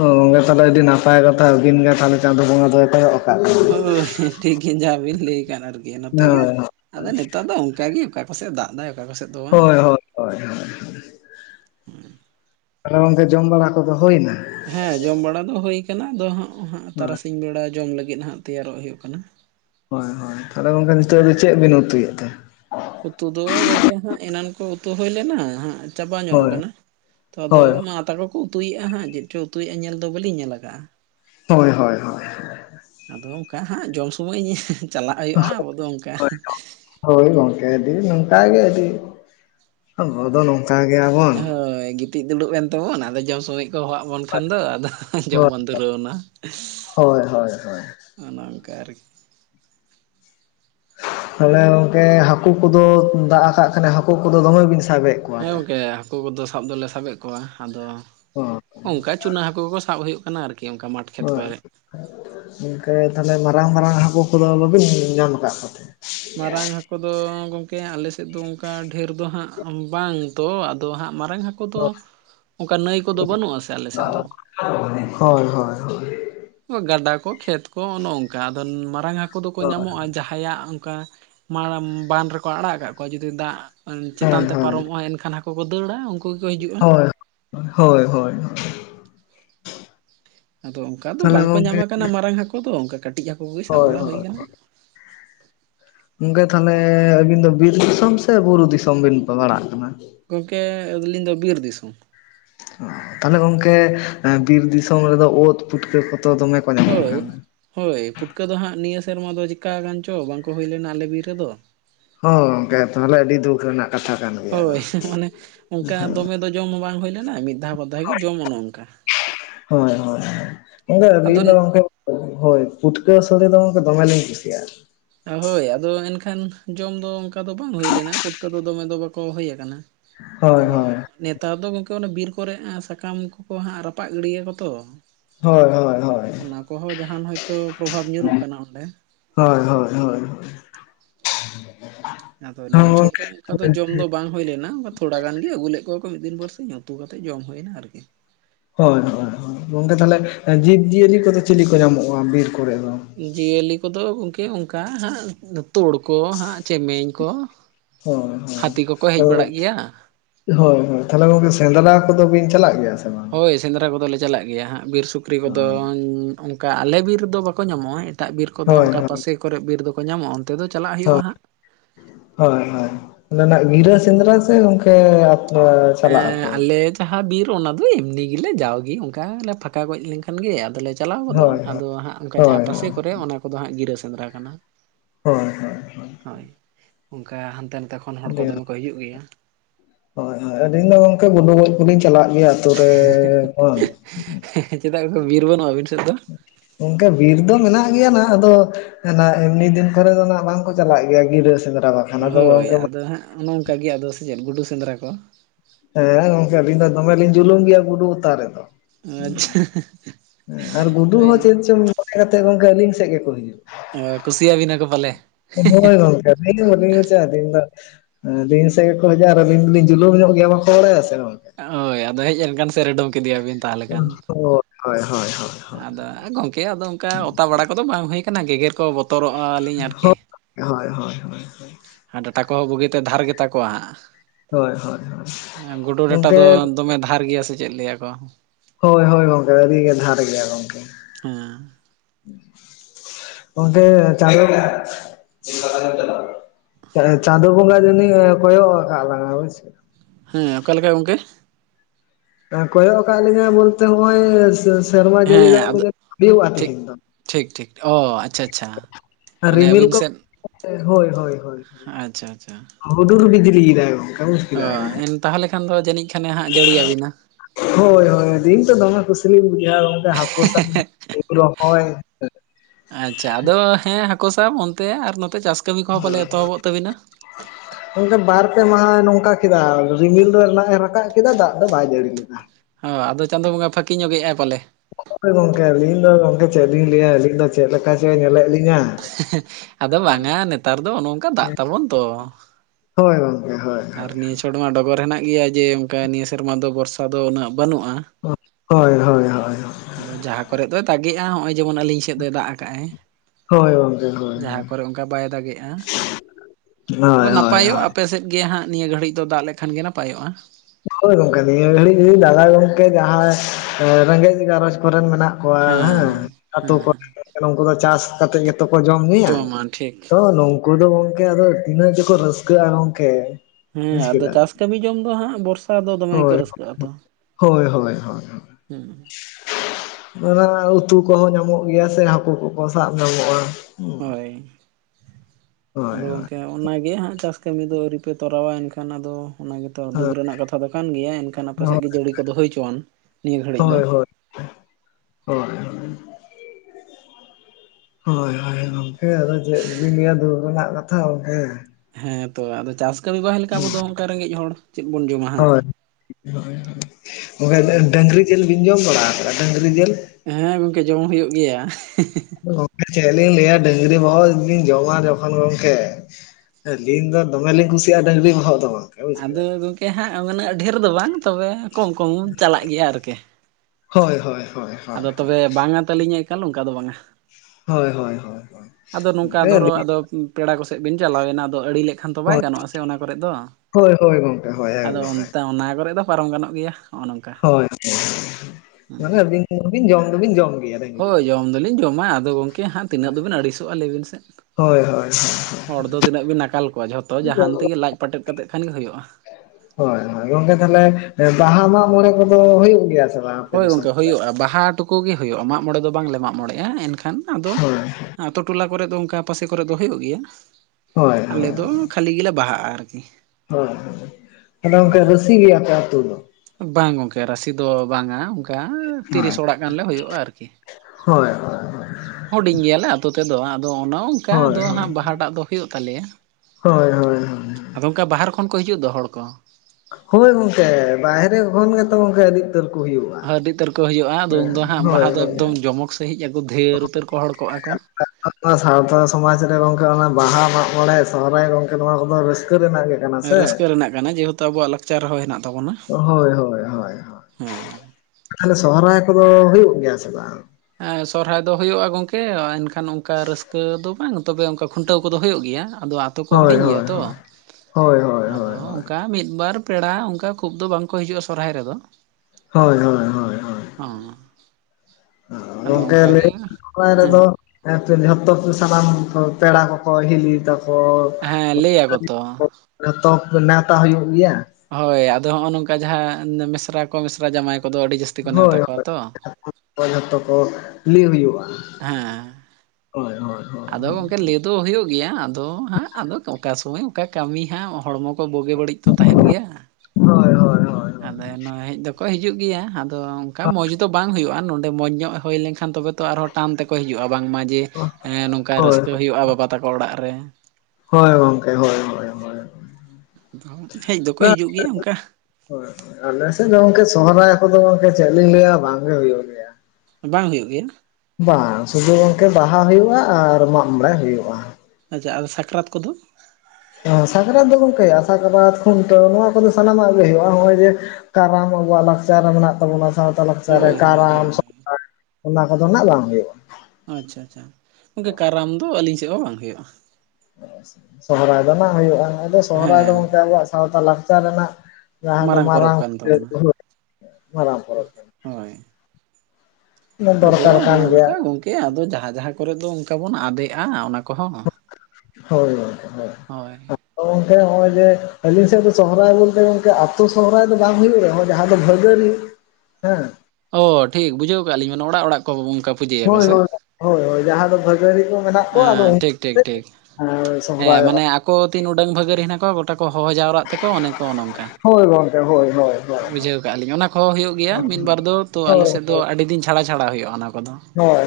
ᱟ ᱜᱚᱝᱜᱮ, ᱛᱟᱦᱚᱞᱮ ᱟᱹᱰᱤ ᱱᱟᱯᱟᱭ ᱠᱟᱛᱷᱟ, ᱟᱹᱵᱤᱱ ᱜᱮ ᱛᱟᱦᱚᱞᱮ ᱪᱟᱸᱫᱳ ᱵᱚᱸᱜᱟ ᱫᱚᱭ ᱠᱚᱭᱚᱜ ᱟᱠᱟᱜ ᱵᱤᱱ᱾ ᱦᱳᱭ ᱴᱷᱤᱠ ᱜᱮ ᱡᱟᱦᱟ ᱵᱤᱱ ᱞᱟᱹᱭ ᱟᱠᱟᱫ ᱟᱨᱠᱤ ᱱᱚᱛᱮ ᱜᱮ ᱟᱫᱚ ᱱᱮᱛᱟᱨ ᱫᱚ ᱚᱱᱴᱝᱠᱟᱜ ᱜᱮ ᱚᱠᱟ ᱠᱚ ᱥᱮᱫ ᱫᱟᱜ ᱮᱫᱟᱭ ᱚᱠᱟ ᱠᱚ ᱥᱮᱫ, ᱦᱳᱭ ᱦᱳᱭ ᱦᱳᱭ ᱦᱳᱭ ᱦᱳᱭ, ᱛᱟᱦᱚᱞᱮ ᱜᱚᱝᱠᱮ ᱡᱚᱢ ᱵᱟᱲᱟ ᱠᱚᱫᱚ ᱦᱩᱭᱮᱱᱟ? ᱦᱮᱸ ᱡᱚᱢ ᱵᱟᱲᱟ ᱫᱚ ᱦᱩᱭ ᱠᱟᱱᱟ, ᱟᱫᱚ ᱦᱟᱸᱜ ᱦᱟᱸᱜ ᱦᱳᱭ ᱛᱟᱨᱟᱥᱤᱧ ᱵᱮᱲᱟ ᱡᱚᱢ ᱞᱟᱹᱜᱤᱫ ᱦᱟᱸᱜ ᱛᱮᱭᱟᱨᱚᱜ ᱦᱩᱭᱩᱜ‌ ᱠᱟᱱᱟ᱾ ᱦᱳᱭ ᱦᱳᱭ, ᱛᱟᱦᱚᱞᱮ ᱜᱚᱝᱠᱮ ᱱᱤᱛᱚᱜ ᱫᱚ ᱪᱮᱫ ᱵᱤᱱ ᱩᱛᱩᱭ ᱮᱫ ᱛᱮ? ᱩᱛᱩ ᱫᱚ ᱜᱚᱝᱠᱮ ᱦᱟᱸᱜ ᱮᱱᱟᱱ ᱠᱚ ᱩᱛᱩ ᱦᱩᱭ ᱞᱮᱱᱟ ᱦᱟᱸᱜ ᱪᱟᱵᱟ ᱧᱚᱜ ᱦᱳᱭ ᱟᱠᱟᱱᱟ, ᱛᱚ ᱟᱫᱚ ᱦᱳᱭ ᱢᱟ ᱛᱟᱠᱚ ᱠᱚ ᱩᱛᱩᱭᱮᱫ-ᱟ ᱦᱟᱸᱜ ᱪᱮᱫ ᱪᱚ ᱩᱛᱩᱭᱮᱫ-ᱟ ᱧᱮᱞ ᱫᱚ ᱵᱟᱹᱞᱤᱧ ᱧᱮᱞ ᱟᱠᱟᱫ-ᱟ᱾ ᱦᱳᱭ ᱦᱳᱭ ᱦᱳᱭ, ᱟᱫᱚ ᱚᱱᱠᱟ ᱦᱟᱸᱜ ᱡᱚᱢ ᱥᱚᱢᱚᱭ ᱤᱧ ᱪᱟᱞᱟᱜ ᱦᱩᱭᱩᱜ-ᱟ ᱦᱳᱭ ᱟᱵᱚ ᱫᱚ ᱚᱱᱠᱟ᱾ ᱦᱳᱭ ᱜᱚᱝᱠᱮ ᱟᱹᱰᱤ ᱱᱚᱝᱠᱟ ᱜᱮ ᱟᱹᱰᱤ ᱵᱚᱫᱚᱞ ᱠᱟ ᱜᱮ ᱟᱵᱚ ᱦᱳᱭ ᱜᱤᱛᱤᱡ, ᱫᱩᱲᱩᱵ ᱮᱱ ᱛᱮᱵᱚᱱ ᱟᱫᱚ ᱡᱚᱢ ᱥᱚᱢᱚᱭ ᱠᱚ ᱦᱚᱦᱟᱜ ᱵᱚᱱᱠᱷᱟᱱ ᱫᱚ ᱟᱫᱚ ᱡᱚᱢ ᱦᱳᱭ ᱵᱚᱱ ᱫᱩᱨᱟᱹᱣᱱᱟ᱾ ᱦᱳᱭ ᱦᱳᱭ ᱦᱳᱭ ᱚᱱᱮ ᱚᱱᱠᱟ ᱟᱨ- ᱛᱟᱦᱚᱞᱮ ᱜᱚᱝᱠᱮ ᱦᱟᱹᱠᱩ ᱠᱚᱫᱚ ᱫᱟᱜ ᱟᱠᱟᱜ ᱠᱷᱟᱱᱮ ᱦᱟᱹᱠᱩ ᱠᱚᱫᱚ ᱫᱚᱢᱮ ᱵᱤᱱ ᱥᱟᱵᱮᱫ ᱠᱚᱣᱟ ᱦᱮᱸ ᱛᱚ ᱜᱚᱝᱠᱮ ᱦᱟᱹᱠᱩ ᱠᱚᱫᱚ ᱥᱟᱵ ᱫᱚᱞᱮ ᱥᱟᱵᱮᱫ ᱠᱚᱣᱟ, ᱟᱫᱚ ᱚ ᱚᱱᱠᱟ ᱪᱩᱱᱟᱹ ᱦᱟᱹᱠᱩ ᱠᱚᱠᱚ ᱥᱟᱵ ᱦᱩᱭᱩᱜ ᱠᱟᱱᱟ ᱟᱨᱠᱤ ᱚᱱᱠᱟ ᱢᱟᱴᱷᱚ, ᱦᱳᱭ᱾ ᱤᱱᱠᱟᱹ ᱛᱟᱦᱞᱮ ᱢᱟᱨᱟᱝ ᱢᱟᱨᱟᱝ ᱦᱟᱹᱠᱩ ᱠᱚᱫᱚ ᱵᱟᱹᱵᱤᱱ ᱧᱟᱢ ᱟᱠᱟᱫ ᱠᱚ ᱛᱟᱦᱮᱸ᱾ ᱢᱟᱨᱟᱝ ᱦᱟᱹᱠᱩ ᱫᱚ ᱜᱚᱢᱠᱮ ᱟᱞᱮ ᱥᱮᱫ ᱫᱚ ᱚᱱᱠᱟ ᱰᱷᱮᱨ ᱫᱚ ᱦᱟᱸᱜ ᱵᱟᱝ ᱛᱚ ᱟᱫᱚ ᱦᱟᱸᱜ ᱢᱟᱨᱟᱝ ᱦᱟᱹ- ᱠᱩ ᱫᱚ ᱚᱱᱠᱟ ᱱᱟᱹᱭ ᱠᱚᱫᱚ ᱵᱟᱹᱱᱩᱜ-ᱟ ᱥᱮ ᱟᱞᱮ ᱥᱮᱫ ᱫᱚ᱾ ᱦᱳᱭ ᱦᱳᱭ ᱦᱳᱭ᱾ ᱜᱟᱰᱟ ᱠᱚ ᱠᱷᱮᱛ ᱠᱚ ᱚᱱᱮ ᱚᱝᱠᱟ ᱟᱫᱚ ᱢᱟᱨᱟᱝ ᱦᱟᱹᱠᱩ ᱫᱚᱠᱚ ᱧᱟᱢᱚᱜ-ᱟ᱾ ᱡᱟᱦᱟᱸᱭ ᱟᱜ ᱚᱱᱠᱟ ᱢᱟᱲᱟᱝ ᱵᱟᱸᱫ ᱨᱮᱠᱚ ᱟᱲᱟᱜ ᱟᱠᱟᱫ ᱠᱚᱣᱟ ᱡᱩᱫᱤ ᱫᱟᱜ ᱦᱳᱭ ᱪᱮᱛᱟᱱ ᱛᱮ ᱦᱳᱭ ᱯᱟᱨᱚᱢᱚᱜ-ᱟ ᱮᱱᱠᱷᱟᱱ ᱦᱟᱹᱠᱩ ᱠᱚ ᱫᱟᱹᱲᱟ ᱩᱱᱠᱩ ᱜᱮᱠᱚ ᱦᱤᱡᱩᱜ-ᱟ᱾ ᱦᱳᱭ ᱦᱳᱭ ᱦᱳᱭ᱾ ᱟᱫᱚ ᱚᱱᱠᱟ ᱫᱚ ᱛᱟᱦᱚᱞᱮ ᱵᱟᱝ ᱠᱚ ᱜᱚᱝᱠᱮ ᱧᱟᱢᱟ ᱠᱟᱱᱟ ᱢᱟᱨᱟᱝ ᱦᱟᱹᱠᱩ ᱫᱚ ᱚᱱᱠᱟ ᱠᱟᱹᱴᱤᱡ ᱦᱟᱹᱠᱩ ᱠᱚᱜᱮ ᱥᱟᱵ ᱦᱳᱭ ᱵᱟᱲᱟ ᱦᱩᱭ ᱦᱳᱭ ᱠᱟᱱᱟ᱾ ᱜᱚᱝᱠᱮ ᱛᱟᱦᱚᱞᱮ ᱟᱹᱵᱤᱱ ᱫᱚ ᱵᱤᱨ ᱫᱤᱥᱚᱢ ᱥᱮ ᱵᱩᱨᱩ ᱫᱤᱥᱚᱢ ᱵᱤᱱ ᱯᱟᱲᱟᱜ ᱠᱟᱱᱟ? ᱜᱚᱝᱠᱮ ᱟᱞᱤᱧ ᱫᱚ ᱵᱤᱨ ᱫᱤᱥᱩᱢ᱾ ᱛᱟᱦᱚᱞᱮ ᱜᱚᱝᱠᱮ ᱵᱤᱨ ᱫᱤᱥᱚᱢ ᱨᱮᱫᱚ ᱳᱫ ᱯᱩᱴᱠᱟᱹ ᱠᱚᱫᱚ ᱫᱚᱢᱮ ᱠᱚ ᱧᱟᱢᱚᱜ ᱠᱟᱱᱟ᱾ ᱦᱳᱭ ᱦᱳᱭ ᱯᱩᱴᱠᱟᱹ ᱫᱚ ᱦᱟᱸᱜ ᱱᱤᱭᱟᱹ ᱥᱮᱨᱢᱟ ᱫᱚ ᱪᱤᱠᱟ ᱠᱟᱱ ᱪᱚ ᱵᱟᱝ ᱠᱚ ᱦᱩᱭ ᱞᱮᱱᱟ ᱟᱞᱮ ᱵᱤᱨ ᱨᱮᱫᱚ᱾ ᱦᱚᱸ ᱜᱚᱝᱠᱮ ᱛᱟᱦᱚᱞᱮ ᱟᱹᱰᱤ ᱫᱩᱠ ᱨᱮᱱᱟᱜ ᱠᱟᱛᱷᱟ ᱠᱟᱱᱟ᱾ ᱦᱳᱭ ᱢᱟᱱᱮ ᱚᱱᱠᱟ ᱫᱚᱢᱮ ᱫᱚ ᱡᱚᱢ ᱦᱚᱸ ᱵᱟᱝ ᱦᱩᱭ ᱞᱮᱱᱟ ᱢᱤᱫ ᱫᱷᱟᱣ ᱵᱟᱨ ᱫᱷᱟᱣ ᱜᱮ ᱡᱚᱢ ᱚᱱ ᱚᱱᱠᱟ᱾ ᱦᱳᱭ ᱦᱳᱭ ᱜᱚᱝᱠᱮ ᱟᱵᱮᱱ ᱫᱚ ᱟᱫᱚ ᱜᱚᱢᱠᱮ ᱦᱳᱭ ᱯᱩᱴᱠᱟᱹ ᱥᱚᱲᱮ ᱫᱚ ᱫᱚᱢᱮᱞᱤᱧ ᱠᱩᱥᱤᱭᱟᱜ-ᱟ᱾ ᱦᱳᱭ ᱟᱫᱚ ᱮᱱᱠᱷᱟᱱ ᱡᱚᱢ ᱫᱚ ᱚᱱᱠᱟ ᱫᱚ ᱵᱟᱝ ᱦᱩᱭ ᱞᱮᱱᱟ ᱯᱩᱴᱠᱟᱹ ᱫᱚ ᱫᱚᱢᱮ ᱫᱚ ᱵᱟᱠᱚ ᱦᱩᱭ ᱟᱠᱟᱱᱟ᱾ ᱦᱳᱭ ᱟᱫᱚ ᱦᱳᱭ ᱱᱮᱛᱟᱨ ᱫᱚ ᱜᱚᱢᱠᱮ ᱚᱱᱮ ᱵᱤᱨ ᱠᱚᱨᱮ ᱥᱟᱠᱟᱢ ᱠᱚᱠᱚ ᱦᱟᱸᱜ ᱨᱟᱯᱟᱜ ᱜᱤᱰᱤᱭᱟ ᱠᱚ ᱛᱚ᱾ ᱦᱳᱭ ᱦᱳᱭ ᱦᱳᱭ, ᱚᱱᱟ ᱠᱚᱦᱚᱸ ᱡᱟᱦᱟᱱ ᱦᱳᱭ ᱛᱚ ᱯᱚᱨᱚᱵᱷᱟᱵᱽ ᱧᱩᱨᱩᱜ ᱠᱟᱱᱟ ᱚᱸᱰᱮ᱾ ᱦᱳᱭ ᱦᱳᱭ ᱦᱳᱭ, ᱟᱫᱚ ᱦᱳᱭ ᱱᱤᱭᱟᱹ ᱜᱚᱝᱠᱮ ᱪᱷᱚᱨ ᱫᱚ ᱚᱱᱠᱟ ᱫᱚ ᱡᱚᱢ ᱫᱚ ᱵᱟᱝ ᱦᱩᱭ ᱞᱮᱱᱟ, ᱛᱷᱚᱲᱟ ᱜᱟᱱ ᱜᱮ ᱟᱹᱜᱩ ᱞᱮᱫ ᱠᱚᱣᱟ ᱠᱚ ᱢᱤᱫ ᱫᱤᱱ ᱵᱟᱨᱥᱤᱧ ᱩᱛᱩ ᱠᱟᱛᱮᱫ ᱡᱚᱢ ᱦᱩᱭᱱᱟ ᱟᱨᱠᱤ᱾ ᱦᱳᱭ ᱦᱳᱭ ᱦᱚᱭ, ᱜᱚᱝᱠᱮ ᱛᱟᱦᱚᱞᱮ ᱡᱤᱵᱽ-ᱡᱤᱭᱟᱹᱞᱤ ᱠᱚᱫᱚ ᱪᱤᱞᱤ ᱠᱚ ᱧᱟᱢᱚᱜ-ᱟ ᱵᱤᱨ ᱠᱚᱨᱮᱫ ᱫᱚ? ᱡᱤᱭᱟᱹᱞᱤ ᱠᱚᱫᱚ ᱜᱚᱢᱠᱮ ᱚᱱᱠᱟ ᱦᱟᱸᱜ ᱛᱩᱲ ᱠᱚ ᱦᱟᱸᱜ ᱪᱮᱢᱮᱧ ᱠᱚ ᱦᱳᱭ ᱦᱳᱭ ᱦᱟᱹᱛᱤ ᱠᱚᱠᱚ ᱛᱚ ᱦᱮᱡ ᱵᱟᱲᱟ ᱜᱮᱭᱟ? ᱦᱳᱭ ᱦᱳᱭ, ᱛᱟᱦᱚᱞᱮ ᱜᱚᱝᱠᱮ ᱥᱮᱸᱫᱽᱨᱟ ᱠᱚᱫᱚ ᱵᱤᱱ ᱪᱟᱞᱟᱜ ᱜᱮᱭᱟ ᱥᱮ ᱵᱟᱝ? ᱦᱳᱭ ᱥᱮᱸᱫᱽᱨᱟ ᱠᱚᱫᱚᱞᱮ ᱪᱟᱞᱟᱜ ᱜᱮᱭᱟ ᱦᱟᱸᱜ ᱵᱤᱨ ᱥᱩᱠᱨᱤ ᱠᱚᱫᱚ ᱚᱱᱠᱟ ᱟᱞᱮ ᱵᱤᱨ ᱨᱮᱫᱚ ᱵᱟᱠᱚ ᱧᱟᱢᱚᱜᱼᱟ᱾ ᱮᱴᱟᱜ ᱵᱤᱨ ᱠᱚᱫᱚ ᱦᱳᱭ ᱚᱱᱠᱟ ᱦᱳᱭ ᱯᱟᱥᱮ ᱠᱚᱨᱮᱫ ᱵᱤᱨ ᱫᱚᱠᱚ ᱧᱟᱢᱚᱜᱼᱟ ᱚᱱᱛᱮ ᱫᱚ ᱪᱟᱞᱟᱜ ᱦᱩᱭᱩᱜᱼᱟ ᱦᱳᱭ ᱦᱟᱸᱜ᱾ ᱦᱳᱭ ᱦᱳᱭ᱾ ᱚᱱᱟ ᱨᱮᱱᱟᱜ ᱜᱤᱨᱟᱹ ᱥᱮᱸᱫᱽᱨᱟ ᱥᱮ ᱜᱚᱢᱠᱮ ᱮᱸ ᱟᱞᱮ ᱡᱟᱦᱟᱸ ᱵᱤᱨ ᱚᱱᱟ ᱫᱚ ᱮᱢᱱᱤ ᱜᱮᱞᱮ ᱡᱟᱣᱜᱮ ᱚᱱᱠᱟ ᱞᱮ ᱯᱷᱟᱸᱠᱟ ᱜᱚᱡ ᱞᱮᱱᱠᱷᱟᱱ ᱜᱮ ᱟᱫᱚᱞᱮ ᱪᱟᱞᱟᱣ ᱜᱚᱫᱚᱜᱼᱟ ᱦᱳᱭ ᱦᱳᱭ ᱟᱫᱚ ᱦᱟᱸᱜ ᱚᱱᱠᱟ ᱡᱟᱦᱟᱸ ᱦᱳᱭ ᱯᱟᱥᱮ ᱠᱚᱨᱮ ᱚᱱᱟ ᱠᱚᱫᱚ ᱦᱟᱸᱜ ᱜᱤᱨᱟᱹ ᱥᱮᱸᱫᱽᱨᱟ ᱠᱟᱱᱟ᱾ ᱦᱳᱭ ᱦᱳᱭ᱾ ᱦᱳᱭ ᱚᱝᱠᱟ ᱦᱟᱸᱱᱛᱮ ᱱᱟᱛᱮ ᱠᱷᱚᱱ ᱦᱚᱲ ᱠᱚ ᱫᱚᱢᱮ ᱠᱚ ᱦᱤᱡᱩᱜ ᱜᱮᱭᱟ᱾ ᱦᱳᱭ ᱦᱳᱭ ᱟᱹᱞᱤᱧ ᱫᱚ ᱜᱚᱢᱠᱮ ᱜᱩᱰᱩᱜᱚᱡ ᱠᱚᱞᱤᱧ ᱪᱟᱞᱟᱜ ᱜᱮᱭᱟ ᱟᱛᱩ ᱨᱮ ᱠᱷᱚᱱ, ᱪᱮᱫᱟᱜ ᱜᱚᱢᱠᱮ ᱵᱤᱨ ᱵᱟᱹᱱᱩᱜᱼᱟ ᱚᱵᱤᱱ ᱥᱮᱫ ᱫᱚ? ᱜᱚᱝᱠᱮ ᱵᱤᱨ ᱫᱚ ᱢᱮᱱᱟᱜ ᱜᱮᱭᱟ ᱱᱟᱸᱜ ᱟᱫᱚ ᱚᱱᱟ ᱮᱢᱱᱤ ᱫᱤᱱ ᱠᱚᱨᱮ ᱫᱚ ᱱᱟᱸᱜ ᱵᱟᱝᱠᱚ ᱪᱟᱞᱟᱜ ᱜᱮᱭᱟ ᱜᱤᱨᱟᱹ ᱥᱮᱸᱫᱽᱨᱟ ᱫᱚ᱾ ᱦᱳᱭ ᱟᱫᱚ ᱦᱟᱸᱜ ᱚᱱᱮ ᱚᱱᱠᱟᱜᱮ ᱟᱫᱚ ᱥᱮ ᱪᱮᱫ ᱜᱩᱰᱩ ᱥᱮᱸᱫᱽᱨᱟ ᱠᱚ, ᱦᱮᱸ ᱜᱚᱝᱠᱮ ᱟᱞᱤᱧ ᱫᱚᱢᱮᱞᱤᱧ ᱡᱩᱞᱩᱝ ᱜᱤᱭᱟ ᱜᱩᱰᱩ ᱚᱛᱟ ᱨᱮᱫᱚ᱾ ᱟᱪᱪᱷᱟ ᱦᱮᱸ ᱟᱨ ᱜᱩᱰᱩ ᱦᱚᱸ ᱦᱳᱭ᱾ [inaudible] ᱠᱟᱛᱮᱫ ᱜᱚᱝᱠᱮ ᱟᱹᱞᱤᱧ ᱥᱮᱫ ᱜᱮᱠᱚ ᱦᱤᱡᱩᱜ᱾ ᱚ ᱠᱩᱥᱤᱭᱟᱵᱤᱱ ᱠᱚ ᱯᱟᱞᱮ᱾ ᱦᱳᱭ ᱜᱚᱝᱠᱮ [unintelligible] ᱟᱞᱤᱧ ᱫᱚ ᱦᱮᱸ ᱟᱞᱤᱧ ᱥᱮᱫ ᱜᱮᱠᱚ ᱦᱤᱡᱩᱜᱼᱟ ᱟᱨ ᱟᱹᱞᱤᱧ ᱫᱚᱞᱤᱧ ᱡᱩᱞᱟᱹᱢ ᱧᱚᱜ ᱜᱮᱭᱟ ᱵᱟᱠᱚ ᱵᱟᱲᱟᱭᱟ ᱥᱮ ᱜᱚᱝᱠᱮ, ᱦᱳᱭ ᱟᱫᱚ ᱦᱮᱡ ᱮᱱᱠᱷᱟᱱ ᱥᱮ ᱨᱮᱰᱚᱢ ᱠᱮᱫᱮᱭᱟᱵᱤᱱ᱾ ᱛᱟᱦᱚᱞᱮ [unintelligible] ᱦᱚᱭ ᱦᱚᱭ ᱦᱚᱭ᱾ ᱫᱟ ᱜᱚᱝᱠᱮ ᱟᱫᱚ ᱚᱝᱠᱟ ᱚᱛᱟ ᱵᱟᱲᱟ ᱠᱚᱫᱚ ᱵᱟᱝ ᱦᱩᱭ ᱠᱟᱱᱟ ᱜᱮᱜᱮᱨ ᱠᱚ ᱵᱚ ᱛᱚᱨᱚᱜ ᱟᱞᱤᱧ ᱟᱨᱠᱤ᱾ ᱦᱳᱭ ᱦᱳᱭ ᱦᱳᱭ ᱟᱨ ᱰᱟᱴᱟ ᱠᱚᱦᱚᱸ ᱵᱩᱜᱤᱛᱮ ᱫᱷᱟᱨ ᱜᱮᱛᱟ ᱠᱚᱣᱟ᱾ ᱦᱳᱭ ᱦᱳᱭ ᱦᱳᱭ ᱦᱳᱭ ᱮᱸ ᱜᱩᱰᱳ ᱰᱟᱴᱟ ᱜᱚᱝᱠᱮ ᱫᱚ ᱫᱚᱢᱮ ᱫᱷᱟᱨ ᱜᱮᱭᱟ ᱥᱮ ᱪᱮᱫ ᱞᱟᱹᱭᱟ ᱠᱚ? ᱦᱳᱭ ᱦᱳᱭ ᱜᱚᱝᱠᱮ ᱟᱹᱰᱤ ᱜᱮ ᱫᱷᱟᱨ ᱜᱮᱭᱟ ᱜᱚᱝᱠᱮ᱾ ᱦᱟᱸ᱾ ᱚᱱᱛᱮ [unintelligible] ᱫᱟᱠᱟ ᱡᱚᱢᱮᱢ ᱪᱟᱞᱟᱜᱼᱟ᱾ ᱪᱟ ᱪᱟᱸᱫᱳ ᱵᱚᱸᱜᱟ ᱡᱟᱱᱤᱡᱼᱮ ᱠᱚᱭᱚᱜ ᱠᱟᱜ ᱞᱟᱝᱟᱭ ᱦᱳᱭ ᱥᱮ? ᱦᱮᱸ ᱚᱠᱟ ᱞᱮᱠᱟ ᱜᱚᱝᱠᱮ? ᱠᱚᱭᱚᱜ ᱠᱟᱜ ᱞᱤᱧᱟ ᱵᱚᱞᱛᱮ ᱦᱚᱸᱚᱭ ᱥᱚᱨᱢᱟ ᱡᱟᱹᱲᱤ ᱦᱮᱸ ᱫᱟᱜ ᱟᱫᱚ ᱛᱮᱜᱮ ᱡᱟᱹᱱᱤᱡ ᱦᱩᱭᱩᱜᱼᱟ ᱴᱷᱤᱠ ᱛᱤᱦᱤᱧ ᱫᱚ᱾ ᱴᱷᱤᱠ ᱴᱷᱤᱠ ᱚ ᱟᱪᱪᱷᱟ ᱟᱪᱪᱷᱟ ᱟᱨ ᱢᱟᱱᱮ ᱨᱤᱢᱤᱞ ᱟᱹᱵᱤᱱ ᱠᱚ ᱥᱮᱫᱽ ᱦᱳᱭ ᱦᱳᱭ ᱦᱳᱭ ᱦᱩᱰᱩᱨ ᱵᱤᱡᱞᱤ ᱫᱟᱭ ᱜᱚᱝᱠᱮ ᱵᱩᱡ ᱚ ᱠᱮᱫᱟᱵᱤᱱ᱾ ᱮᱱ ᱛᱟᱦᱚᱞᱮ ᱠᱷᱟᱱ ᱫᱚ ᱡᱟᱹᱱᱤᱡ ᱠᱷᱟᱱᱮ ᱦᱟᱸᱜ ᱡᱟᱹᱲᱤᱭᱟᱵᱤᱱᱟ᱾ ᱦᱳᱭ ᱦᱳᱭ ᱫᱤᱱ ᱛᱚ ᱫᱚᱢᱮ ᱠᱩᱥᱤᱞᱤᱧ ᱵᱩᱡᱷᱟᱹᱣᱟ ᱜᱚᱢᱠᱮ ᱦᱟᱹᱠᱩ ᱥᱟᱵ ᱨᱚᱦᱚᱭ ᱟᱪᱪᱷᱟ ᱟᱫᱚ ᱦᱮᱸ ᱦᱟᱹᱠᱩ ᱥᱟᱵ ᱚᱱᱛᱮ ᱟᱨ ᱱᱚᱛᱮ ᱪᱟᱥ ᱠᱟᱹᱢᱤ ᱠᱚᱦᱚᱸ ᱯᱟᱞᱮ ᱮᱛᱚᱦᱚᱵᱚᱜ ᱛᱟᱹᱵᱤᱱᱟ? [inaudible] ᱚᱱᱠᱟ ᱵᱟᱨ ᱯᱮ ᱢᱟᱦᱟᱭ ᱱᱚᱝᱠᱟ ᱠᱮᱫᱟ ᱨᱤᱢᱤᱞ ᱫᱚ ᱫᱟᱜ ᱮ ᱨᱟᱠᱟᱵ ᱠᱮᱫᱟ ᱫᱟᱜ ᱫᱚ ᱵᱟᱭ ᱡᱟᱹᱲᱤ ᱞᱮᱫᱟ᱾ ᱦᱚᱸ ᱟᱫᱚ ᱪᱟᱸᱫᱳ ᱵᱚᱸᱜᱟ ᱯᱷᱟᱸᱠᱤ ᱧᱚᱜᱮᱜᱼᱟᱭ ᱯᱟᱞᱮᱜ? ᱦᱳᱭ ᱜᱚᱝᱠᱮ ᱟᱹᱞᱤᱧ ᱫᱚ ᱜᱚᱝᱠᱮ ᱪᱮᱫ ᱞᱤᱧ ᱞᱟᱹᱭᱟ ᱟᱹᱞᱤᱧ ᱫᱚ ᱪᱮᱫ ᱞᱮᱠᱟ ᱪᱚ ᱧᱮᱞᱮᱫ ᱞᱤᱧᱟ, ᱟᱫᱚ ᱵᱟᱝᱟ ᱱᱮᱛᱟᱨ ᱫᱚ ᱚᱱᱚ ᱚᱝᱠᱟ ᱫᱟᱜ ᱛᱟᱵᱚᱱ ᱛᱚ᱾ ᱦᱳᱭ ᱜᱚᱝᱠᱮ ᱦᱚᱭ᱾ ᱟᱨ ᱱᱤᱭᱟᱹ ᱪᱷᱚᱰ ᱢᱟ ᱰᱚᱜᱚᱨ ᱦᱮᱱᱟᱜ ᱜᱮᱭᱟ ᱡᱮ ᱚᱱᱠᱟ ᱱᱤᱭᱟᱹ ᱥᱮᱨᱢᱟ ᱫᱚ ᱵᱚᱨᱥᱟ ᱫᱚ ᱩᱱᱟᱹᱜ ᱵᱟᱹᱱᱩᱜᱼᱟ᱾ ᱦᱳᱭ ᱦᱳᱭ ᱦᱳᱭ᱾ ᱟᱫᱚ ᱡᱟᱦᱟᱸ ᱠᱚᱨᱮᱜ ᱫᱚᱭ ᱛᱟᱜᱮᱜᱼᱟ ᱱᱚᱜᱼᱚᱭ ᱡᱮᱢᱚᱱ ᱟᱹᱞᱤᱧ ᱥᱮᱫ ᱫᱚᱭ ᱫᱟᱜ ᱟᱠᱟᱜᱼᱟᱭ᱾ ᱦᱳᱭ ᱜᱚᱝᱠᱮ ᱦᱳᱭ ᱦᱳᱭ ᱡᱟᱦᱟᱸ ᱠᱚᱨᱮ ᱚᱱᱠᱟ ᱵᱟᱭ ᱫᱟᱜᱮᱜᱼᱟ, ᱟᱫᱚ ᱦᱳᱭ ᱦᱳᱭ ᱱᱟᱯᱟᱭᱚᱜᱼᱟ, ᱦᱳᱭ ᱟᱯᱮᱥᱮᱫ ᱜᱮ ᱦᱟᱸᱜ ᱱᱤᱭᱟᱹ ᱜᱷᱟᱹᱲᱤᱡ ᱫᱚ ᱫᱟᱜ ᱞᱮᱠᱷᱟᱱ ᱜᱮ ᱱᱟᱯᱟᱭᱚᱜᱼᱟ᱾ ᱦᱳᱭ ᱜᱚᱝᱠᱮ ᱱᱤᱭᱟᱹ ᱜᱷᱟᱹᱲᱤᱡ ᱫᱟᱫᱟ ᱡᱟᱦᱟᱸ ᱨᱮᱸᱜᱮᱡ ᱜᱷᱟᱨᱚᱸᱡᱽ ᱠᱚᱨᱮᱱ ᱢᱮᱱᱟᱜ, ᱠᱚᱣᱟ ᱦᱮᱸ, ᱟᱛᱚ ᱦᱮᱸ ᱦᱮᱸ ᱠᱚᱨᱮ ᱩᱱᱠᱩ ᱫᱚ ᱪᱟᱥ ᱠᱟᱛᱮ ᱜᱮ ᱛᱚᱠᱚ ᱡᱚᱢ ᱧᱩᱭᱟ᱾ ᱡᱚᱢᱟ ᱴᱷᱤᱠ ᱛᱚ ᱱᱩᱠᱩ ᱫᱚ ᱜᱚᱝᱠᱮ ᱟᱫᱚ ᱛᱤᱱᱟᱹᱜ ᱜᱮᱠᱚ ᱨᱟᱹᱥᱠᱟᱹᱜᱼᱟ ᱜᱚᱝᱠᱮ, ᱦᱩᱸ ᱵᱩᱡᱽ ᱟᱫᱚ ᱠᱮᱫᱟ ᱪᱟᱥ ᱠᱟᱹᱢᱤ ᱡᱚᱢ ᱫᱚ ᱦᱟᱸᱜ ᱵᱚᱨᱥᱟ ᱫᱚ ᱫᱚᱢᱮ ᱠᱚ ᱦᱳᱭ ᱨᱟᱹᱥᱠᱟᱹᱜᱼᱟ ᱦᱳᱭ ᱦᱳᱭ ᱦᱳᱭ᱾ ᱦᱩᱸ᱾ ᱚᱱᱟ ᱩᱛᱩ ᱠᱚᱦᱚᱸ ᱧᱟᱢᱚᱜ ᱜᱮᱭᱟ ᱥᱮ ᱦᱟᱹᱠᱩ ᱠᱚᱠᱚ ᱥᱟᱵ ᱧᱟᱢᱚᱜᱼᱟ, ᱦᱩᱸ ᱦᱳᱭ ᱦᱳᱭ ᱟᱫᱚ ᱦᱳᱭ ᱜᱚᱝᱠᱮ, ᱚᱱᱟᱜᱮ ᱦᱟᱸᱜ ᱪᱟᱥ ᱠᱟᱹᱢᱤ ᱫᱚ ᱟᱹᱣᱨᱤᱯᱮ ᱛᱚᱨᱟᱣᱟ ᱮᱱᱠᱷᱟᱱ ᱟᱫᱚ ᱚᱱᱟᱜᱮ ᱛᱚ ᱫᱩᱠ ᱨᱮᱱᱟᱜ ᱠᱟᱛᱷᱟ ᱫᱚ ᱠᱟᱱ ᱜᱮᱭᱟ, ᱮᱱᱠᱷᱟᱱ ᱟᱯᱮᱥᱮᱫ ᱜᱮ ᱡᱟᱹᱲᱤ ᱠᱚᱫᱚ ᱦᱩᱭ ᱦᱚᱪᱚᱣᱟᱱ ᱱᱤᱭᱟᱹ ᱜᱷᱟᱹᱲᱤᱡ ᱫᱚ ᱦᱳᱭ ᱦᱳᱭ ᱦᱳᱭ᱾ ᱦᱳᱭ ᱦᱳᱭ ᱜᱚᱝᱠᱮ ᱟᱫᱚ ᱪᱮᱫ ᱵᱤᱱ ᱞᱟᱭᱟᱹ ᱫᱩᱠ ᱨᱮᱱᱟᱜ ᱠᱟᱛᱷᱟ ᱜᱚᱝᱠᱮ ᱦᱮᱸᱻ ᱛᱚ ᱟᱫᱚ ᱪᱟᱥ ᱠᱟᱹᱢᱤ ᱵᱟᱝ ᱦᱩᱭ ᱞᱮᱱᱠᱷᱟᱱ ᱟᱵᱚ ᱫᱚ ᱚᱱᱠᱟ ᱨᱮᱸᱜᱮᱡ ᱦᱚᱲ, ᱪᱮᱫ ᱡᱚᱢᱟ ᱦᱟᱸᱜ᱾ ᱦᱳᱭ ᱜᱚᱝᱠᱮ ᱦᱩᱸ ᱰᱟᱹᱝᱨᱤ ᱡᱤᱞ ᱵᱤᱱ ᱡᱚᱢ ᱵᱟᱲᱟ ᱟᱠᱟᱫᱟ ᱰᱟᱝᱜᱨᱤ ᱡᱤᱞ? ᱦᱮᱸ ᱜᱚᱝᱠᱮ ᱡᱚᱢ ᱦᱩᱭᱩᱜ ᱜᱮᱭᱟ᱾ ᱜᱚᱢᱠᱮ ᱪᱮᱫ ᱞᱤᱧ ᱞᱟᱹᱭᱟ ᱰᱟᱹᱝᱨᱤ ᱵᱚᱦᱚᱜ ᱵᱤᱱ ᱡᱚᱢᱟ ᱡᱚᱠᱷᱚᱱ ᱜᱚᱢᱠᱮ ᱟᱹᱞᱤᱧ ᱫᱚ ᱫᱚᱢᱮ ᱞᱤᱧ ᱠᱩᱥᱤᱭᱟᱜᱼᱟ ᱰᱟᱹᱝᱨᱤ ᱵᱚᱦᱚᱜ ᱫᱚ᱾ ᱵᱩᱡᱽ ᱠᱮᱫᱟ ᱟᱫᱚ ᱵᱤᱱ ᱜᱚᱢᱠᱮ ᱦᱟᱸᱜ ᱩᱱᱟᱹᱜ ᱰᱷᱮᱨ ᱵᱟᱝ ᱛᱚᱵᱮ ᱠᱚᱢ ᱠᱚᱢ ᱪᱟᱞᱟᱜ ᱜᱮᱭᱟ ᱟᱨᱠᱤ᱾ ᱦᱳᱭ ᱦᱳᱭ᱾ ᱦᱳᱭ ᱦᱳᱭ ᱟᱫᱚ ᱛᱚᱵᱮ ᱵᱟᱝᱟ ᱛᱟᱹᱞᱤᱧ ᱟ ᱮᱠᱟᱞ ᱚᱱᱠᱟ ᱫᱚ ᱵᱟᱝᱟᱺ ᱦᱚᱭ ᱦᱚᱭ ᱦᱚᱭ᱾ ᱟᱫᱚ ᱱᱚᱝᱠᱟ ᱫᱷᱚᱨᱚ ᱟᱫᱚ ᱯᱮᱲᱟ ᱠᱚ ᱥᱮᱫ ᱵᱤᱱ ᱪᱟᱞᱟᱣᱮᱱᱟ ᱟᱫᱚ ᱟᱹᱲᱤ ᱞᱮ ᱮᱱᱠᱷᱟᱱ ᱛᱚ ᱵᱟᱭ ᱦᱳᱭ ᱜᱟᱱᱚᱜᱼᱟ ᱥᱮ ᱚᱱᱟ ᱠᱚᱨᱮᱫ ᱫᱚ᱾ ᱦᱳᱭ ᱦᱳᱭ ᱜᱚᱝᱠᱮ ᱦᱳᱭ ᱟᱫᱚ ᱮᱠᱫᱚᱢ ᱚᱱᱛᱮ ᱚᱱᱟ ᱠᱚᱨᱮᱫ ᱫᱚ ᱯᱟᱨᱚᱢ ᱜᱟᱱᱚᱜ ᱜᱮᱭᱟ᱾ ᱱᱚᱜᱼᱚ ᱱᱚᱝᱠᱟ ᱦᱚᱭ ᱢᱟᱱᱮ ᱟᱹᱵᱤᱱ ᱫᱚ ᱵᱤᱱ ᱡᱚᱢ ᱫᱚ ᱡᱚᱢ ᱜᱮᱭᱟ᱾ ᱰᱟᱹᱝᱨᱤ ᱦᱳᱭ ᱡᱚᱢ ᱡᱤᱞ ᱫᱚᱞᱤᱧ ᱡᱚᱢ-ᱟ ᱟᱫᱚ ᱜᱚᱢᱠᱮ ᱦᱟᱸᱜ ᱛᱤᱱᱟᱹᱜ ᱫᱚᱵᱤᱱ ᱟᱹᱲᱤᱥᱚᱜᱼᱟ ᱞᱟᱹᱭ ᱵᱤᱱ ᱥᱮ᱾ ᱦᱳᱭ ᱦᱳᱭ ᱦᱳᱭ ᱦᱚᱲ ᱫᱚ ᱛᱤᱱᱟᱹᱜ ᱵᱤᱱ ᱟᱠᱟᱞ ᱠᱚᱣᱟ ᱡᱷᱚᱛᱚ ᱡᱟᱦᱟᱱ ᱛᱮᱜᱮ ᱞᱟᱡ ᱯᱴᱮᱫ ᱠᱟᱛᱮ ᱠᱷᱟᱱ ᱜᱮ ᱦᱩᱭᱩᱜᱼᱟ᱾ ᱦᱳᱭ ᱦᱳᱭ ᱜᱚᱝᱠᱮ ᱛᱟᱦᱚᱞᱮ ᱵᱟᱦᱟ ᱢᱟᱜ ᱢᱚᱬᱮ ᱠᱚᱫᱚ ᱦᱩᱭᱩᱜ ᱜᱮᱭᱟ ᱥᱮ ᱵᱟᱝ ᱟᱯᱮ ᱦᱳᱭ ᱫᱤᱥᱚᱢ ᱜᱚᱝᱠᱮ ᱠᱚᱨᱮ? ᱦᱩᱭᱩᱜᱼᱟ, ᱵᱟᱦᱟ ᱴᱩᱠᱩ ᱜᱮ ᱦᱩᱭᱩᱜᱼᱟ ᱢᱟᱜ ᱢᱚᱬᱮ ᱫᱚ ᱵᱟᱝᱞᱮ ᱢᱟᱜ ᱢᱚᱬᱮᱜᱼᱟ ᱮᱱᱠᱷᱟᱱ ᱟᱫᱚ ᱦᱳᱭ ᱟᱛᱳ ᱴᱚᱞᱟ ᱠᱚᱨᱮ ᱫᱚ ᱚᱱᱠᱟ ᱯᱟᱥᱮ ᱠᱚᱨᱮ ᱫᱚ ᱦᱩᱭᱩᱜ ᱜᱮᱭᱟ, ᱦᱳᱭ ᱦᱳᱭ ᱟᱞᱮ ᱫᱚ ᱠᱷᱟᱹᱞᱤ ᱜᱮᱞᱮ ᱵᱟᱦᱟᱼᱟ ᱟᱨᱠᱤ᱾ ᱦᱳᱭ ᱦᱳᱭ, ᱛᱟᱦᱚᱞᱮ ᱜᱚᱝᱠᱮ ᱦᱳᱭ᱾ ᱨᱟᱥᱤ ᱜᱮᱭᱟ ᱟᱯᱮ ᱟᱹᱛᱳ ᱫᱚ? ᱵᱟᱝ ᱜᱚᱝᱠᱮ ᱨᱟᱥᱤ ᱫᱚ ᱵᱟᱝᱟ᱾ ᱚᱱᱠᱟᱻ ᱦᱳᱭ ᱛᱤᱨᱤᱥ ᱚᱲᱟᱜ ᱜᱟᱱ ᱞᱮ ᱦᱩᱭᱩᱜᱼᱟ ᱟᱨᱠᱤ᱾ ᱦᱳᱭ ᱦᱩᱰᱤᱧ ᱜᱮᱭᱟᱞᱮ ᱟᱹᱛᱩ ᱛᱮᱫᱚ ᱫᱚ ᱟᱫᱚ ᱚᱱᱟᱻ ᱚᱱᱠᱟᱻ ᱦᱳᱭ ᱫᱚ ᱦᱟᱸᱜ ᱵᱟᱦᱟᱴᱟᱜ ᱫᱚ ᱦᱩᱭᱩᱜ ᱛᱟᱞᱮᱭᱟ᱾ ᱦᱳᱭ ᱦᱳᱭ ᱟᱫᱚ ᱚᱱᱠᱟ ᱵᱟᱦᱟᱨ ᱠᱷᱚᱱ ᱠᱚ ᱦᱤᱡᱩᱜ ᱫᱚ ᱦᱚᱲ ᱠᱚ᱾ ᱦᱳᱭ ᱜᱚᱝᱠᱮᱻ ᱵᱟᱦᱨᱮ ᱠᱷᱚᱱ ᱜᱮᱛᱚ ᱜᱚᱝᱠᱮ ᱟᱹᱰᱤ ᱩᱛᱟᱹᱨ ᱠᱚ ᱦᱩᱭᱩᱜᱼᱟ᱾ ᱦᱟᱹᱰᱤ ᱩᱛᱟᱹᱨ ᱠᱚ ᱦᱤᱡᱩᱜᱼᱟ, ᱟᱫᱚ ᱩᱱᱫᱚ ᱦᱟᱸᱜ ᱵᱟᱦᱟ ᱦᱳᱭ ᱫᱚ ᱦᱳᱭ ᱮᱠᱫᱚᱢ ᱡᱚᱢᱚᱠ ᱥᱟᱺᱦᱤᱡ ᱫᱷᱮᱨ ᱩᱛᱟᱹᱨ ᱠᱚ ᱦᱚᱲ ᱠᱚᱜᱼᱟ ᱠᱚ᱾ ᱥᱟᱶᱛᱟ ᱥᱚᱢᱟᱡᱽ ᱨᱮ ᱜᱚᱝᱠᱮ ᱚᱱᱟ ᱵᱟᱦᱟ ᱢᱟᱜ ᱢᱚᱬᱮ ᱥᱚᱦᱨᱟᱭ ᱜᱚᱝᱠᱮ ᱱᱚᱣᱟ ᱠᱚᱫᱚ ᱨᱟᱹᱥᱠᱟᱹ ᱨᱮᱱᱟᱜ ᱜᱮ ᱠᱟᱱᱟ ᱥᱮ ᱨᱟᱹᱥᱠᱟᱹ ᱨᱮᱱᱟᱜ ᱠᱟᱱᱟ ᱡᱮᱦᱮᱛᱩ ᱟᱵᱚᱣᱟᱜ ᱞᱟᱠᱪᱟᱨ ᱨᱮᱦᱚᱸ ᱦᱮᱱᱟᱜ ᱛᱟᱵᱚᱱᱟ ᱦᱳᱭ ᱦᱳᱭ ᱦᱳᱭ ᱦᱮᱸ᱾ ᱛᱟᱦᱚᱞᱮ ᱥᱚᱦᱚᱨᱟᱹᱭ ᱠᱚᱫᱚ ᱦᱩᱭᱩᱜ ᱜᱮᱭᱟ ᱥᱮ ᱵᱟᱝ? ᱥᱚᱨᱦᱟᱹᱭ ᱫᱚ ᱦᱩᱭᱩᱜᱼᱟ ᱜᱮᱭᱟ ᱜᱚᱝᱠᱮ ᱮᱱᱠᱷᱟᱱ ᱚᱱᱠᱟ ᱨᱟᱹᱥᱠᱟᱹ ᱫᱚ ᱵᱟᱝ ᱛᱚᱵᱮ ᱚᱱᱠᱟ ᱠᱷᱩᱱᱴᱟᱹᱣ ᱠᱚᱫᱚ ᱦᱩᱭᱩᱜ ᱜᱮᱭᱟ ᱟᱫᱚ ᱛᱚ ᱠᱚ ᱦᱳᱭ ᱦᱩᱰᱤᱧ ᱜᱮᱭᱟ ᱦᱳᱭ ᱛᱚ ᱦᱳᱭ ᱦᱳᱭ ᱦᱳᱭ ᱟᱫᱚ ᱦᱳᱭ ᱦᱳᱭ ᱚᱱᱠᱟ ᱢᱤᱫᱵᱟᱨ ᱯᱮᱲᱟ ᱚᱱᱠᱟ ᱠᱷᱩᱵ ᱫᱚ ᱵᱟᱝᱠᱚ ᱦᱤᱡᱩᱜᱼᱟ ᱥᱚᱨᱦᱟᱭ ᱨᱮᱫᱚ᱾ ᱦᱳᱭ ᱦᱳᱭ ᱦᱳᱭ᱾ ᱦᱚᱸ ᱟᱫᱚ ᱜᱚᱝᱠᱮ ᱚᱱᱠᱟᱜᱮ ᱞᱟᱭ [inaudible] ᱦᱮᱸ ᱨᱮᱫᱚ [inaudible] ᱨᱮ ᱥᱟᱱᱟᱢ ᱯᱮᱲᱟ ᱠᱚᱠᱚ ᱦᱤᱞᱤ ᱛᱟᱠᱚ ᱦᱮᱸ ᱞᱟᱹᱭ ᱟᱠᱚ ᱛᱚ᱾ ᱟᱨ ᱛᱚᱠ ᱱᱮᱣᱛᱟ ᱦᱩᱭᱩᱜ ᱜᱮᱭᱟ᱾ ᱦᱳᱭ ᱟᱫᱚ ᱱᱚᱜᱼᱚ ᱱᱚᱝᱠᱟ ᱡᱟᱦᱟᱸ ᱢᱤᱥᱨᱟ ᱠᱚ ᱢᱤᱥᱨᱟ ᱡᱟᱶᱟᱭ ᱠᱚᱫᱚ ᱟᱹᱰᱤ ᱡᱟᱹᱥᱛᱤ ᱠᱚ ᱦᱳᱭ ᱱᱮᱣᱛᱟ ᱠᱚᱣᱟ ᱛᱚ ᱦᱳᱭ ᱡᱚᱛᱚ ᱠᱚ ᱞᱟᱹᱭ ᱦᱩᱭᱩᱜᱼᱟ᱾ ᱦᱮᱸ᱾ ᱦᱚᱭ ᱦᱚᱭ ᱦᱚᱭ᱾ ᱟᱫᱚ ᱜᱚᱝᱠᱮ ᱞᱟᱹᱭ ᱫᱚ ᱦᱩᱭᱩᱜ ᱜᱮᱭᱟ ᱟᱫᱚ ᱦᱟᱸᱜ ᱟᱫᱚ ᱚᱠᱟ ᱥᱚᱢᱚᱭ ᱚᱱᱠᱟ ᱠᱟᱹᱢᱤ ᱦᱟᱸᱜ ᱦᱚᱲᱢᱚ ᱠᱚ ᱵᱩᱜᱤ ᱵᱟᱹᱲᱤᱡ ᱛᱚ ᱛᱟᱦᱮᱱ ᱜᱮᱭᱟ᱾ ᱦᱳᱭ᱾ ᱦᱳᱭ ᱦᱳᱭ ᱟᱫᱚ ᱮᱱ ᱦᱚ ᱦᱮᱡ ᱫᱚᱠᱚ ᱦᱤᱡᱩᱜ ᱜᱮᱭᱟ᱾ ᱟᱫᱚ ᱚᱱᱠᱟ ᱢᱚᱡᱽ ᱫᱚ ᱵᱟᱝ ᱦᱩᱭᱩᱜᱼᱟ ᱱᱚᱰᱮ ᱢᱚᱡᱽ ᱧᱚᱜ ᱦᱩᱭ ᱞᱮᱱᱠᱷᱟᱱ ᱛᱚᱵᱮ ᱛᱚ ᱟᱨᱦᱚᱸ ᱴᱟᱱ ᱛᱮᱠᱚ ᱦᱤᱡᱩᱜᱼᱟ ᱵᱟᱝᱢᱟ ᱡᱮ ᱦᱳᱭ ᱱᱚᱝᱠᱟ ᱦᱳᱭ ᱨᱟᱹᱥᱠᱟᱹ ᱦᱩᱭᱩᱜᱼᱟ ᱵᱟᱵᱟ ᱛᱟᱠᱚ ᱚᱲᱟᱜ ᱨᱮ᱾ ᱦᱳᱭ ᱜᱚᱝᱠᱮ ᱦᱳᱭ ᱦᱳᱭ ᱦᱳᱭ ᱾ ᱦᱮᱡ ᱫᱚᱠᱚ ᱦᱤᱡᱩᱜ ᱜᱮᱭᱟ ᱚᱱᱠᱟ ᱦᱳᱭ ᱦᱳᱭ ᱟᱞᱮ ᱥᱮᱫ ᱫᱚ ᱜᱚᱝᱠᱮ ᱥᱚᱦᱚᱨᱟᱭ ᱠᱚᱫᱚ ᱜᱚᱝᱠᱮ ᱪᱮᱫ ᱞᱤᱧ ᱞᱟᱹᱭᱟ ᱵᱟᱝᱜᱮ ᱦᱩᱭᱩᱜ ᱜᱮᱭᱟ᱾ ᱵᱟᱝ ᱦᱩᱭᱩᱜ ᱜᱮᱭᱟ? ᱵᱟᱝ ᱥᱩᱫᱷᱩ ᱜᱚᱝᱠᱮ ᱵᱟᱦᱟ ᱦᱩᱭᱩᱜᱼᱟ ᱟᱨ ᱢᱟᱜ ᱢᱚᱬᱮ ᱦᱩᱭᱩᱜᱼᱟ᱾ ᱟᱪᱪᱷᱟ ᱟᱫᱚ ᱥᱟᱠᱨᱟᱹᱛ ᱠᱚᱫᱚ ᱥᱟᱠᱨᱟᱛ ᱫᱚ ᱜᱚᱝᱠᱮ ᱥᱟᱠᱨᱟᱛ ᱠᱷᱚᱱᱴᱟᱹ ᱱᱚᱣᱟ ᱠᱚᱫᱚ ᱥᱟᱱᱟᱢᱟᱜ ᱜᱮ ᱦᱩᱭᱩᱜᱼᱟ ᱱᱚᱜᱼᱚᱭ ᱡᱮ ᱠᱟᱨᱟᱢ ᱟᱵᱚᱣᱟᱜ ᱞᱟᱠᱪᱟᱨ ᱨᱮ ᱢᱮᱱᱟᱜ ᱛᱟᱵᱚᱱᱟ ᱥᱟᱶᱛᱮ ᱞᱟᱛᱟ ᱞᱟᱠᱪᱟᱨ ᱨᱮ ᱦᱳᱭ ᱦᱳᱭ ᱠᱟᱨᱟᱢ ᱦᱳᱭ ᱥᱚᱦᱨᱟᱭ ᱚᱱᱟ ᱠᱚᱫᱚ ᱱᱟᱦᱟᱜ ᱵᱟᱝ ᱦᱩᱭᱩᱜᱼᱟ᱾ ᱟᱪᱪᱷᱟ ᱟᱪᱪᱷᱟ ᱜᱚᱝᱠᱮ ᱠᱟᱨᱟᱢ ᱫᱚ ᱟᱹᱞᱤᱧ ᱥᱮᱫ ᱦᱚᱸ ᱵᱟᱝ ᱦᱩᱭᱩᱜᱼᱟ᱾ ᱥᱚᱦᱨᱟᱭ ᱫᱚ ᱵᱟᱝ ᱦᱩᱭᱩᱜᱼᱟ ᱱᱚᱜᱚᱭ ᱫᱚ ᱥᱚᱦᱨᱟᱭ ᱫᱚ ᱦᱮᱸ ᱜᱚᱝᱠᱮ ᱟᱵᱚᱣᱟᱜ ᱥᱟᱶᱛᱟ ᱞᱟᱠᱪᱟᱨ ᱨᱮᱱᱟᱜ ᱡᱟᱦᱟᱸ ᱫᱚ ᱢᱟᱨᱟᱝ ᱯᱚᱨᱚᱵᱽ ᱠᱟᱱ ᱛᱟᱵᱚᱱᱟ ᱢᱟᱨᱟᱝ ᱯᱚᱨᱚᱵᱽ ᱠᱟᱱᱟ ᱦᱳᱭ᱾ ᱟᱫᱚ ᱫᱚᱨᱠᱟᱨ ᱠᱟᱱ ᱱᱚᱝᱠᱟ ᱜᱮᱭᱟ ᱜᱚᱝᱠᱮ ᱟᱫᱚ ᱡᱟᱦᱟᱸ ᱡᱟᱦᱟᱸ ᱠᱚᱨᱮ ᱫᱚ ᱚᱱᱠᱟ ᱵᱚᱱ ᱟᱫᱮᱜᱼᱟ ᱚᱱᱟ ᱠᱚᱦᱚᱸ ᱦᱳᱭ ᱦᱳᱭ ᱦᱳᱭ ᱟᱫᱚ ᱜᱚᱝᱠᱮ ᱦᱳᱭ ᱟᱫᱚ ᱜᱚᱝᱠᱮ ᱱᱚᱜᱼᱚᱭ ᱡᱮ ᱟᱹᱞᱤᱧ ᱥᱮᱫ ᱫᱚ ᱥᱚᱦᱚᱨᱟᱭ ᱵᱚᱞᱛᱮ ᱜᱚᱝᱠᱮ ᱥᱚᱨᱦᱟᱭ ᱫᱚ ᱵᱟᱝ ᱦᱩᱭᱩᱜᱼᱟ ᱡᱟᱦᱟᱸ ᱫᱚ ᱵᱷᱟᱹᱜᱟᱹᱨᱤ ᱦᱮᱸ᱾ ᱚ ᱴᱷᱤᱠ ᱵᱩᱡᱷᱟᱹᱣ ᱟᱠᱟᱫᱟ ᱞᱤᱧ ᱚᱱᱮ ᱚᱲᱟᱜ ᱚᱲᱟᱜ ᱠᱚ ᱚᱱᱠᱟ ᱯᱩᱡᱟᱹᱭᱟᱠᱚ ᱦᱳᱭ ᱥᱮ ᱦᱳᱭ ᱦᱳᱭ ᱦᱳᱭ ᱡᱟᱦᱟᱸ ᱫᱚ ᱵᱷᱟᱜᱤ ᱠᱚ ᱢᱮᱱᱟᱜ ᱠᱚᱣᱟ ᱟᱫᱚ ᱦᱮᱸ ᱴᱷᱤᱠ ᱩᱱ ᱥᱚᱦᱨᱟᱭᱚᱜᱼᱟ᱾ ᱠᱚ ᱛᱤᱱ ᱩᱰᱟᱹᱝ ᱵᱷᱟᱹᱜᱟᱹᱨᱤ ᱦᱮᱱᱟᱜ ᱠᱚᱣᱟ ᱜᱚᱴᱟ ᱠᱚ ᱦᱚᱦᱚ ᱡᱟᱣᱨᱟᱜ ᱛᱮᱠᱚ ᱚᱱᱮ ᱠᱚ ᱱᱚᱝᱠᱟ ᱦᱳᱭ ᱜᱚᱝᱠᱮ ᱦᱳᱭ ᱦᱳᱭ ᱦᱳᱭ ᱾ ᱵᱩᱡᱷᱟᱹᱣ ᱠᱟᱜ ᱞᱤᱧ ᱚᱱᱟ ᱠᱚᱦᱚᱸ ᱦᱩᱭᱩᱜ ᱜᱮᱭᱟ ᱢᱤᱫ ᱵᱟᱨ ᱫᱚ ᱛᱚ ᱦᱳᱭ ᱟᱞᱮᱥᱮᱫ ᱫᱚ ᱟᱹᱰᱤ ᱫᱤᱱ ᱟᱲᱟ ᱪᱷᱟᱲᱟ ᱦᱩᱭᱩᱜᱼᱟ ᱚᱱᱟ ᱠᱚᱫᱚ᱾ ᱦᱳᱭ ᱾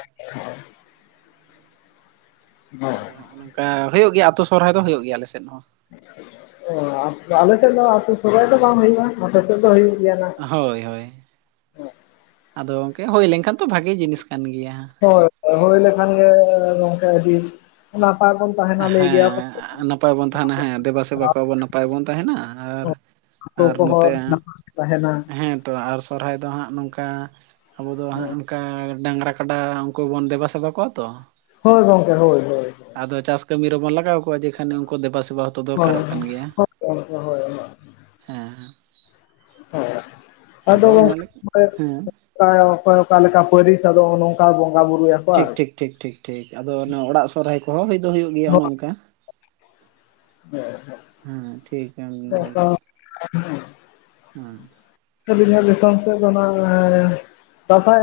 ᱟᱫᱚ ᱦᱳᱭ ᱱᱚᱜ-ᱚ ᱱᱚᱝᱠᱟ ᱦᱩᱭᱩᱜ ᱜᱮᱭᱟ ᱟᱛᱳ ᱥᱚᱦᱨᱟᱭ ᱫᱚ ᱦᱩᱭᱩᱜ ᱜᱮᱭᱟ ᱟᱞᱮ ᱥᱮᱫ ᱦᱚᱸ ᱾ ᱚ ᱟᱞᱮ ᱥᱮᱫ ᱫᱚ ᱟᱛᱩ ᱥᱚᱦᱨᱟᱭ ᱫᱚ ᱵᱟᱝ ᱦᱩᱭᱩᱜ-ᱟ, ᱟᱯᱮ ᱥᱮᱫ ᱫᱚ ᱦᱩᱭᱩᱜ ᱜᱮᱭᱟ ᱱᱟᱜ ᱾ ᱦᱳᱭ ᱦᱳᱭ ᱾ [inaudible] ᱟᱫᱚ ᱜᱚᱝᱠᱮ ᱦᱩᱭ ᱞᱮᱱᱠᱷᱟᱱ ᱛᱚ ᱵᱷᱟᱜᱮ ᱡᱤᱱᱤᱥ ᱠᱟᱱ ᱜᱮᱭᱟ ᱾ ᱦᱳᱭ ᱦᱩᱭ ᱞᱮᱠᱷᱟᱱ ᱜᱮ ᱜᱚᱝᱠᱮ ᱟᱹᱰᱤ ᱱᱟᱯᱟᱭ ᱵᱚᱱ ᱛᱟᱦᱮᱱᱟ ᱞᱟᱹᱭ ᱜᱮᱭᱟ ᱠᱚ ᱦᱮᱸ ᱱᱟᱯᱟᱭ ᱵᱚᱱ ᱛᱟᱦᱮᱱᱟ ᱦᱮᱸ ᱫᱮᱵᱟ ᱥᱮᱵᱟ ᱠᱚᱣᱟ ᱵᱚᱱ ᱱᱟᱯᱟᱭ ᱵᱚᱱ ᱛᱟᱦᱮᱱᱟ ᱟᱨ ᱟᱛᱳ ᱟᱨ ᱠᱚᱦᱚ ᱱᱚᱛᱮ ᱱᱟᱯᱟᱭ ᱛᱟᱦᱮᱱᱟ ᱾ ᱦᱮᱸ ᱛᱚ ᱟᱨ ᱥᱚᱨᱦᱟᱭ ᱫᱚ ᱦᱟᱸᱜ ᱱᱚᱝᱠᱟ ᱟᱵᱚ ᱫᱚ ᱦᱟᱸᱜ ᱱᱚᱝᱠᱟ ᱰᱟᱝᱨᱟ ᱠᱟᱰᱟ ᱩᱱᱠᱩ ᱵᱚᱱ ᱫᱮᱵᱟ ᱥᱮᱵᱟ ᱠᱚᱣᱟ ᱛᱚ ᱾ ᱦᱳᱭ ᱜᱚᱝᱠᱮ ᱦᱳᱭ ᱦᱳᱭ ᱾ ᱟᱫᱚ ᱪᱟᱥ ᱠᱟᱹᱢᱤ ᱨᱮᱵᱚᱱ ᱞᱟᱜᱟᱣ ᱠᱚᱣᱟ ᱡᱚ ᱠᱷᱟᱱ ᱱᱩᱠᱩ ᱫᱮᱵᱟ ᱥᱮᱵᱟ ᱦᱚᱸᱛᱚ ᱦᱳᱭ ᱦᱳᱭ ᱫᱚᱨᱠᱟᱨᱚᱜ ᱠᱟᱱ ᱜᱮᱭᱟ ᱜᱚᱝᱠᱮ ᱦᱳᱭ ᱾ ᱦᱳᱭ [inaudible] ᱦᱮ ᱸ ᱾ ᱦᱳᱭ ᱾ ᱟᱫᱚ ᱚᱱᱟ ᱞᱟᱹᱜᱤᱫ ᱦᱮᱸ ᱾ ᱚᱠᱚᱭ ᱚᱠᱟ ᱞᱮᱠᱟ ᱯᱟᱹᱨᱤᱥ ᱟᱫᱚ ᱱᱚᱝᱠᱟ ᱵᱚᱸᱜᱟ ᱵᱩᱨᱩᱭᱟ ᱴᱷᱤᱠ ᱴᱷᱤᱠ ᱴᱷᱤᱠ ᱟᱫᱚ ᱚᱱᱮ ᱚᱲᱟᱜ ᱥᱚᱨᱦᱟᱭ ᱠᱚᱦᱚᱸ ᱦᱩᱭ ᱫᱚ ᱦᱩᱭᱩᱜ ᱜᱮᱭᱟ ᱚᱱᱮ ᱚᱱᱠᱟ ᱾ [inaudible] ᱦᱮᱸ ᱴᱷᱤᱠ ᱮᱢ ᱞᱟᱹᱭ ᱠᱟᱜ [unintelligible] ᱦᱩᱸ ᱾ ᱟᱞᱤᱧᱤᱟᱜ ᱫᱤᱥᱚᱢ ᱥᱮᱫ ᱫᱚ ᱱᱚᱜ-ᱚᱭ ᱫᱟᱸᱥᱟᱭ